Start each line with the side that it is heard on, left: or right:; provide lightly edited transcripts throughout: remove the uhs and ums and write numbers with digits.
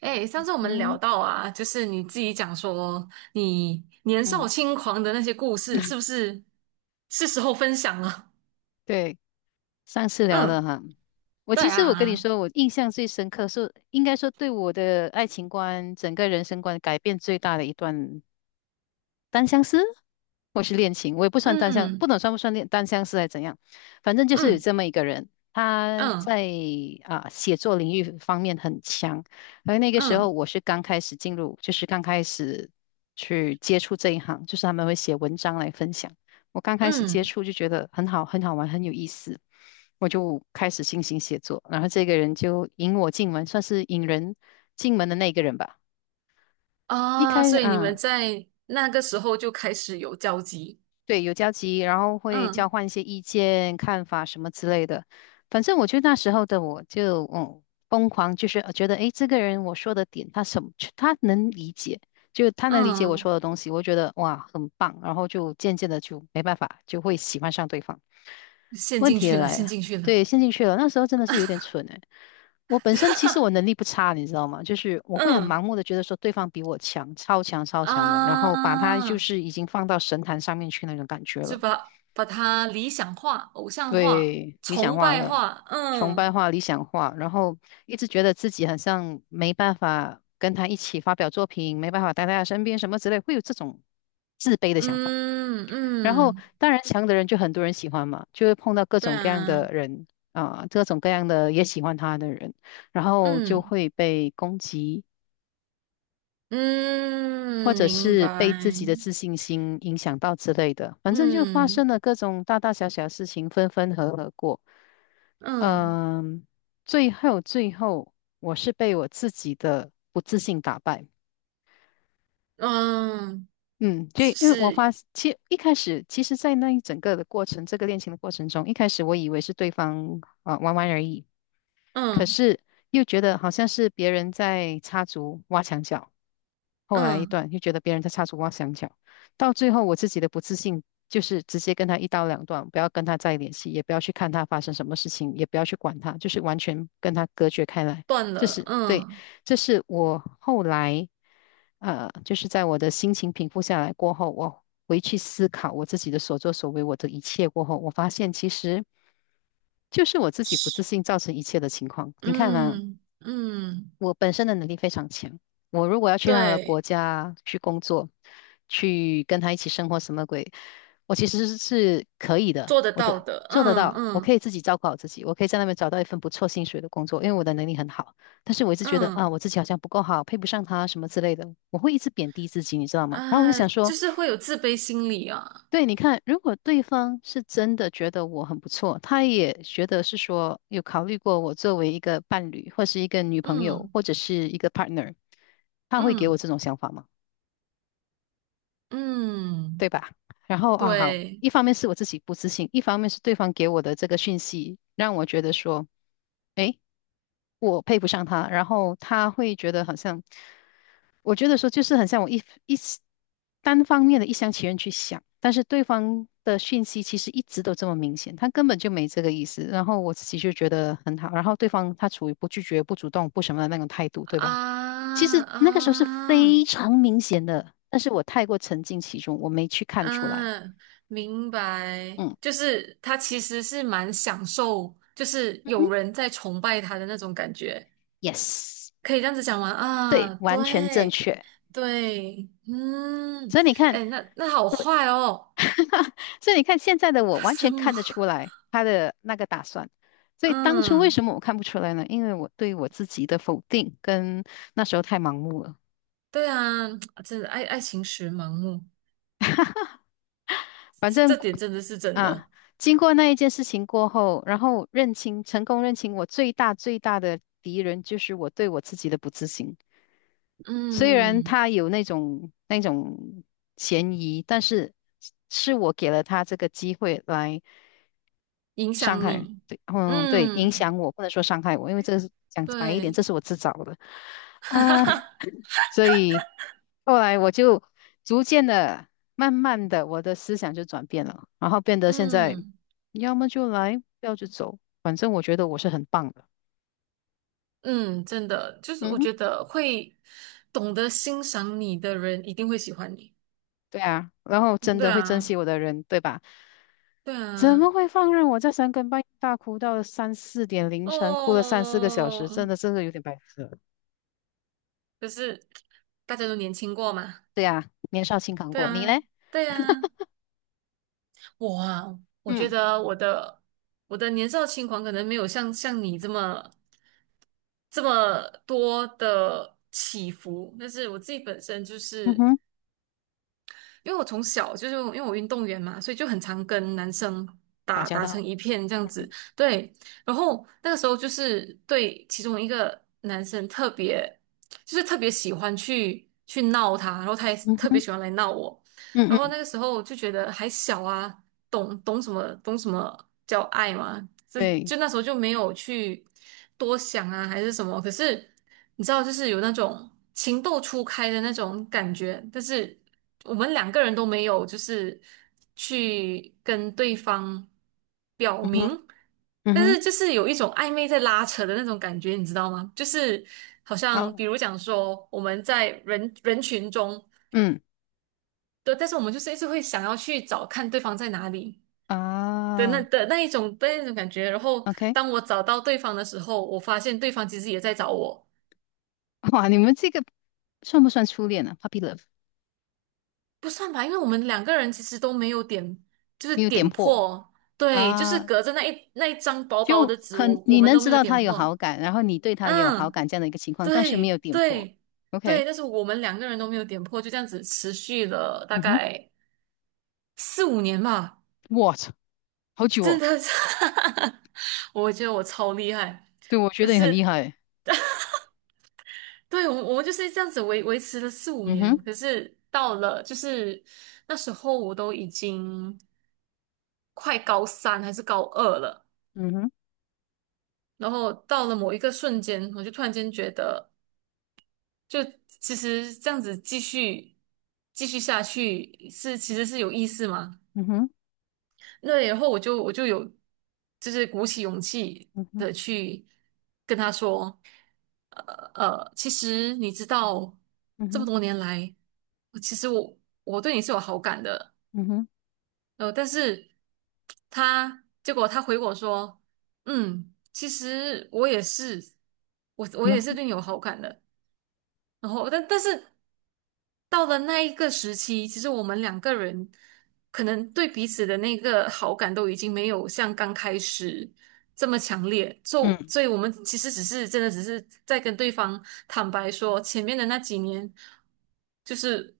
right: 哎，上次我们聊
left: 嗯
right: 到啊，就是你自己讲说你年少
left: 嗯，
right: 轻狂的那些故事，是 不是是时候分享了？
left: 对，上次聊
right: 嗯，
left: 的哈，我
right: 对
left: 其实我跟你
right: 啊，
left: 说，我印象最深刻是，应该说对我的爱情观、整个人生观改变最大的一段单相思，或是恋情，我也不算单相，不
right: 嗯
left: 能算不算恋单相思还是怎样，反正就是有
right: 嗯
left: 这么一个人，他
right: 嗯
left: 在写作领域方面很强，而那个时候
right: 嗯
left: 我是刚开始进入，就是刚开始去接触这一行，就是他们会写文章来分享，我刚开始接
right: 嗯
left: 触就觉得很好，很好玩，很有意思。我就开始进行写作，然后这个人就引我进门，算是引人进门的那个人吧。一
right: 啊，
left: 开
right: 所以你们
left: 啊，
right: 在那个时候就开始有交集，
left: 对，有交集，然后会交
right: 嗯
left: 换一些意见、看法什么之类的。反正我得那时候的我就疯狂，就是觉得诶，这个人我说的点他什么他能理解，就他能理解我
right: 嗯，
left: 说的东西，我觉得哇很棒，然后就渐渐的就没办法，就会喜欢上对方。
right: 陷
left: 问
right: 进
left: 题也
right: 去了，
left: 来
right: 陷
left: 了，
right: 进去了，
left: 对，陷进去了。那时候真的是有点蠢诶，我本身其实我能力不差，你知道吗？就是我会很盲
right: 嗯
left: 目的觉得说对方比我强，超强超强的，然后把他就
right: 啊，
left: 是已经放到神坛上面去那种感觉
right: 就
left: 了。
right: 把它理想化、偶像化、
left: 对，理想
right: 崇
left: 化
right: 拜
left: 了，
right: 化，
left: 崇拜
right: 嗯。
left: 化、理想化，然后一直觉得自己好像没办法跟他一起发表作品，没办法待在他身边什么之类，会有这种自卑的想法。
right: 嗯
left: 然后
right: 嗯，
left: 当然强的人就很多人喜欢嘛，就会碰到各
right: 对
left: 种各样
right: 啊，
left: 的人啊，各种各样的也喜欢他的人。然后就
right: 嗯
left: 会被攻击，或
right: 嗯，
left: 者
right: 明
left: 是
right: 白，
left: 被自己的自信心影响到之类的，反正就发生
right: 嗯
left: 了各种大大小小的事情，分分合合过。
right: 嗯
left: 嗯，最后最后，我是被我自己的不自信打败。
right: 嗯，
left: 嗯，就因为
right: 是，
left: 其实一开始，其实，在那一整个的过程，这个恋情的过程中，一开始我以为是对方啊、玩玩而已，可
right: 嗯
left: 是又觉得好像是别人在插足挖墙脚。后来一
right: 嗯，
left: 段又觉得别人在插足挖墙脚，到最后我自己的不自信就是直接跟他一刀两断，不要跟他再联系，也不要去看他发生什么事情，也不要去管他，就是完全跟他隔绝开来。
right: 断
left: 这
right: 了，
left: 是对，
right: 嗯
left: 这是我后来就是在我的心情平复下来过后，我回去思考我自己的所作所为，我的一切过后，我发现其实就是我自己不自
right: 是，
left: 信造成一切的情况。你看啊，
right: 嗯嗯，
left: 我本身的能力非常强，我如果要去他的国
right: 对，
left: 家去工作，去跟他一起生活什么鬼，我其实是可以的，
right: 做得
left: 我
right: 到
left: 的
right: 的，
left: 做得
right: 嗯
left: 到，我可
right: 嗯
left: 以自己照顾好自己，我可以在那边找到一份不错薪水的工作，因为我的能力很好。但是我一直觉得啊，
right: 嗯，
left: 我自己好像不够好，配不上他什么之类的，我会一直贬低自己，你知道吗？然后我就
right: 啊，
left: 想说。
right: 就是会有自卑心理啊，
left: 对，你看，如果对方是真的觉得我很不错，他也觉得是说有考虑过我作为一个伴侣，或是一个女朋友，
right: 嗯
left: 或者是一个 partner，他会给我
right: 嗯
left: 这种想法吗？
right: 嗯，
left: 对吧？然后啊，好，
right: 对
left: 一方面是我自己不自信，一方面是对方给我的这个讯息让我觉得说，诶，我配不上他，然后他会觉得好像。我觉得说就是很像我单方面的一厢情愿去想，但是对方的讯息其实一直都这么明显，他根本就没这个意思。然后我自己就觉得很好，然后对方他处于不拒绝、不主动、不什么的那种态度，对
right: 啊
left: 吧？其实那个时候是
right: 啊。
left: 非常明显的，但是我太过沉浸其中，我没去看出来。
right: 嗯，明白，
left: 嗯
right: 就是他其实是蛮享受，就是
left: 嗯哼
right: 有人在崇拜他的那种感觉，
left: ，yes，
right: 可以这样子讲吗？
left: 对，
right: 啊，
left: 完全正
right: 对，
left: 确。
right: 对，嗯，
left: 所以你看。
right: 哎，那好坏哦，
left: 所以你看现在的我 完
right: 什
left: 全
right: 么？
left: 看得出来他的那个打算。所以当初为
right: 嗯，
left: 什么我看不出来呢？因为我对我自己的否定跟那时候太盲目了。
right: 对啊，真的爱情时盲目，
left: 反正
right: 这点真的是真
left: 啊，
right: 的，
left: 经过那一件事情过后，然后认清，成功认清我最大最大的敌人就是我对我自己的不自信。虽然
right: 嗯，
left: 他有那种嫌疑，但是是我给了他这个机会来。
right: 影
left: 伤
right: 响
left: 害，
right: 你，
left: 对，嗯，对，影
right: 嗯，
left: 响我，不能说伤害我，因为这个是讲白一点，这
right: 对，
left: 是我自找的啊，所以后来我就逐渐的、慢慢的，我的思想就转变了，然后变得现在，
right: 嗯。
left: 要么就来，不要就走，反正我觉得我是很棒的，
right: 嗯，真的，就是
left: 嗯
right: 我
left: 哼，
right: 觉得会懂得欣赏你的人一定会喜欢你。
left: 对啊，然后真
right: 对
left: 的会珍
right: 啊，
left: 惜我的人，对吧？
right: 对
left: 怎
right: 啊，
left: 么会放任我在三更半夜大哭到三四点凌晨，哭了三四个小
right: 哦，
left: 时？真的，真的有点白痴了
right: 可是大家都年轻过嘛。
left: 对啊，年少轻狂
right: 对
left: 过，你
right: 啊，
left: 嘞？
right: 对啊，我啊，我觉
left: 嗯。
right: 得我的年少轻狂可能没有像你这么多的起伏，但是我自己本身就
left: 嗯
right: 是。
left: 哼，
right: 因为我从小就是因为我运动员嘛，所以就很常跟男生
left: 打
right: 打
left: 交
right: 打成
left: 道，
right: 一片这样
left: 嗯
right: 子。对，然后那个时候就是对其中一个男生特别，就是特别喜欢去闹他，然后他也
left: 嗯
right: 特别
left: 哼，
right: 喜欢来闹我。
left: 嗯
right: 然后
left: 嗯，
right: 那个时候就觉得还小啊，懂什么叫爱嘛，这
left: 对，
right: 就那时候就没有去多想啊，还是什么。可是你知道，就是有那种情窦初开的那种感觉，但是我们两个人都没有，就是去跟对方表
left: 嗯哼
right: 明，
left: 嗯
right: 但
left: 哼，
right: 是就是有一种暧昧在拉扯的那种感觉，你知道吗？就是好像
left: 好，
right: 比如讲说我们在人群中，
left: 嗯
right: 对，但是我们就是一直会想要去找看对方在哪里。对，
left: 啊
right: 那一种的那种感觉。然后
left: ，OK，
right: 当我找到对方的时候，我发现对方其实也在找我，
left: 哇，你们这个算不算初恋呢？Puppy love
right: 不算吧，因为我们两个人其实都没有点，就是
left: 没有点
right: 点
left: 破
right: 破，对，就是
left: 啊，
right: 隔着那一张薄薄
left: 就
right: 的纸，
left: 可
right: 我我
left: 你
right: 们
left: 能
right: 都
left: 知
right: 没有
left: 道
right: 点
left: 他有好
right: 破。
left: 感，然后你对他也有好
right: 嗯，
left: 感这样的一个情况，但是没
right: 对
left: 有点破
right: 对
left: ，OK，
right: 对，但是我们两个人都没有点破，就这样子持续了大
left: 嗯哼
right: 概四五年吧，
left: ，What，好久
right: 真
left: 哦，
right: 的是，我觉得我超厉害，
left: 对，我觉
right: 可
left: 得你很厉
right: 是。
left: 害，
right: 对，我们就是这样子维持了四五
left: 嗯
right: 年，
left: 哼，
right: 可是到了就是那时候我都已经快高三还是高二了，
left: 嗯哼，
right: 然后到了某一个瞬间，我就突然间觉得，就其实这样子继续下去是其实是有意思吗？
left: 嗯哼，
right: 对，然后我就有就是鼓起勇气
left: 嗯哼，
right: 的去跟他说，呃其实你知道
left: 嗯
right: 这么
left: 哼，
right: 多年来，其实我对你是有好感的，
left: 嗯哼，
right: 但是他结果他回我说，嗯，其实我也是，我
left: 然
right: 也是
left: 后
right: 对你有好感的，然后但是到了那一个时期，其实我们两个人可能对彼此的那个好感都已经没有像刚开始这么强烈，就
left: 嗯
right: 所以我们其实只是真的只是在跟对方坦白说，前面的那几年就是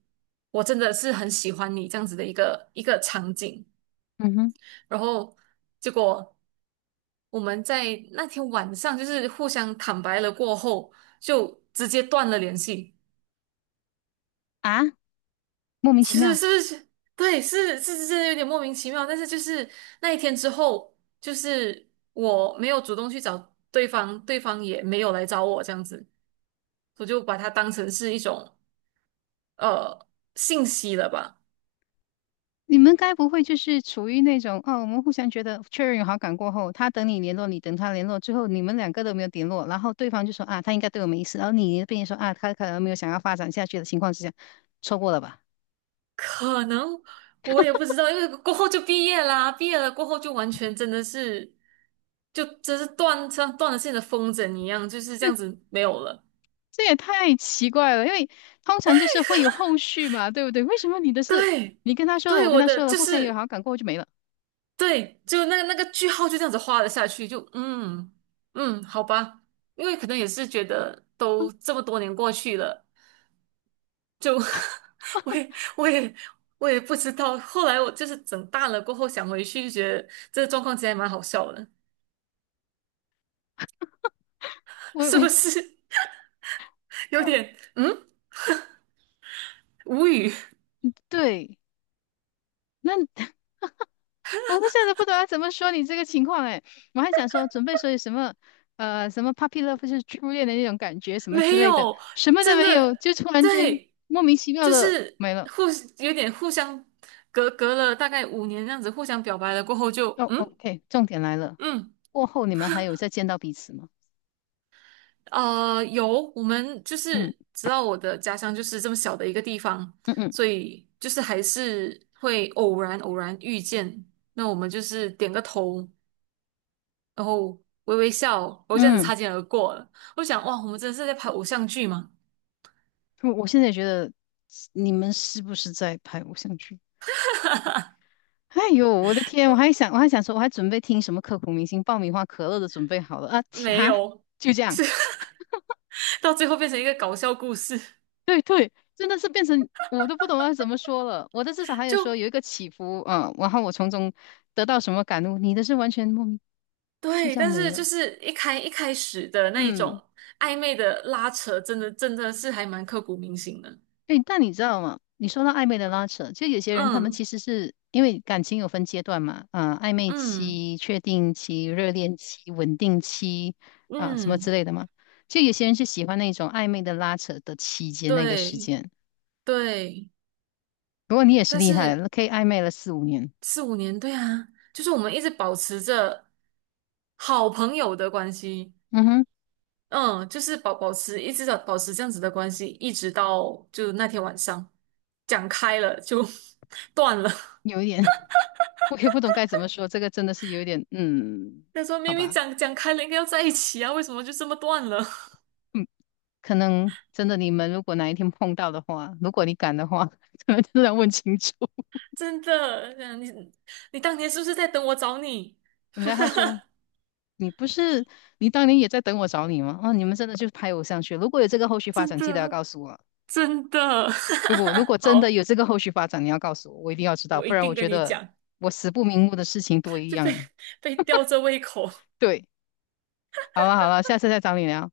right: 我真的是很喜欢你这样子的一个场景，
left: 嗯哼，
right: 然后结果。我们在那天晚上就是互相坦白了过后，就直接断了联系。
left: 啊，莫名其
right: 是
left: 妙。
right: 是是，对，是是是，真的有点莫名其妙。但是就是那一天之后，就是我没有主动去找对方，对方也没有来找我，这样子，我就把它当成是一种呃信息了吧。
left: 你们该不会就是处于那种哦，我们互相觉得确认有好感过后，他等你联络，你等他联络，之后你们两个都没有联络，然后对方就说啊，他应该对我没意思，然后你那边说啊，他可能没有想要发展下去的情况之下，错过了吧？
right: 可能我也不知道，因为过后就毕业啦，毕业了过后就完全真的是，就真是像断了线的风筝一样，就是这样子没有了。
left: 这也太奇怪了，因为通常就是会有后续嘛，对不对？为什么你的事
right: 对，
left: 你跟他说了，
right: 对，
left: 我跟
right: 我
left: 他
right: 的
left: 说了，
right: 就
left: 互相有
right: 是。
left: 好感过后就没了？
right: 对，就那个句号就这样子画了下去，就嗯嗯，好吧，因为可能也是觉得都这么多年过去了，就 我也我也我也不知道。后来我就是整大了过后想回去，就觉得这个状况其实还蛮好笑的，
left: 我
right: 是不
left: 我
right: 是有
left: 哦，
right: 点无语？
left: 对，那 我不晓得不懂要怎么说你这个情况哎，我还想说准备说有什么什么 puppy love 就是初恋的那种感觉什么之
right: 没
left: 类的，
right: 有，
left: 什么都
right: 真
left: 没
right: 的
left: 有，就突然间
right: 对，
left: 莫名其妙
right: 就
left: 的
right: 是
left: 没了。
right: 互有点互相隔了大概五年这样子互相表白了过后就
left: 哦
right: 嗯
left: ，OK，重点来了，
right: 嗯。
left: 过后你们还有再见到彼此吗？
right: 有，我们就
left: 嗯
right: 是知道我的家乡就是这么小的一个地方，
left: 嗯嗯
right: 所以就是还是会偶然遇见，那我们就是点个头，然后微微笑，然后这样子
left: 嗯，
right: 擦肩而过了。我想，哇，我们真的是在拍偶像剧吗？
left: 我我现在也觉得你们是不是在拍偶像剧？哎呦，我的天！我还想，我还想说，我还准备听什么刻骨铭心爆米花可乐都准备好了啊！切
right: 没
left: 哈，
right: 有，
left: 就这样。
right: 是 到最后变成一个搞笑故事，
left: 对对，真的是变成我都不懂要怎么说了。我的至少还有说
right: 就
left: 有一个起伏，嗯，然后我从中得到什么感悟，你的是完全莫名就
right: 对，
left: 这样
right: 但
left: 没
right: 是就
left: 了。
right: 是一开始的那一
left: 嗯，
right: 种暧昧的拉扯，真的真的是还蛮刻骨铭心的。
left: 对，但你知道吗？你说到暧昧的拉扯，就有些人他们
right: 嗯
left: 其实是因为感情有分阶段嘛，啊、暧昧
right: 嗯。
left: 期、确定期、热恋期、稳定期啊、什么
right: 嗯，
left: 之类的嘛。就有些人是喜欢那种暧昧的拉扯的期间那个时
right: 对
left: 间。
right: 对，
left: 不过你也是
right: 但
left: 厉害
right: 是
left: 了可以暧昧了四五年。
right: 四五年，对啊，就是我们一直保持着好朋友的关系，
left: 嗯哼，
right: 嗯，就是保持一直的保持这样子的关系，一直到就那天晚上讲开了就 断了。
left: 有一点。我也不懂该怎么说，这个真的是有一点，嗯，
right: 他说
left: 好
right: 明明
left: 吧，
right: 讲开了应该要在一起啊，为什么就这么断了？
left: 嗯，可能真的你们如果哪一天碰到的话，如果你敢的话，可能真的要问清楚。
right: 真的，这样你当年是不是在等我找你？
left: 然后他说："你不是你当年也在等我找你吗？哦，你们真的就是拍我上去。如果有这个后续发
right: 真
left: 展，记得要
right: 的
left: 告诉我。
right: 真的，
left: 如果如果 真的
right: 好，
left: 有这个后续发展，你要告诉我，我一定要知道，
right: 我
left: 不
right: 一
left: 然我
right: 定
left: 觉
right: 跟你
left: 得
right: 讲。
left: 我死不瞑目的事情多一
right: 就被
left: 样。
right: 被吊着胃口。
left: 对，好了好了，下次再找你聊。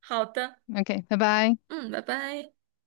right: 好的，
left: OK，拜拜。"
right: 嗯，拜拜。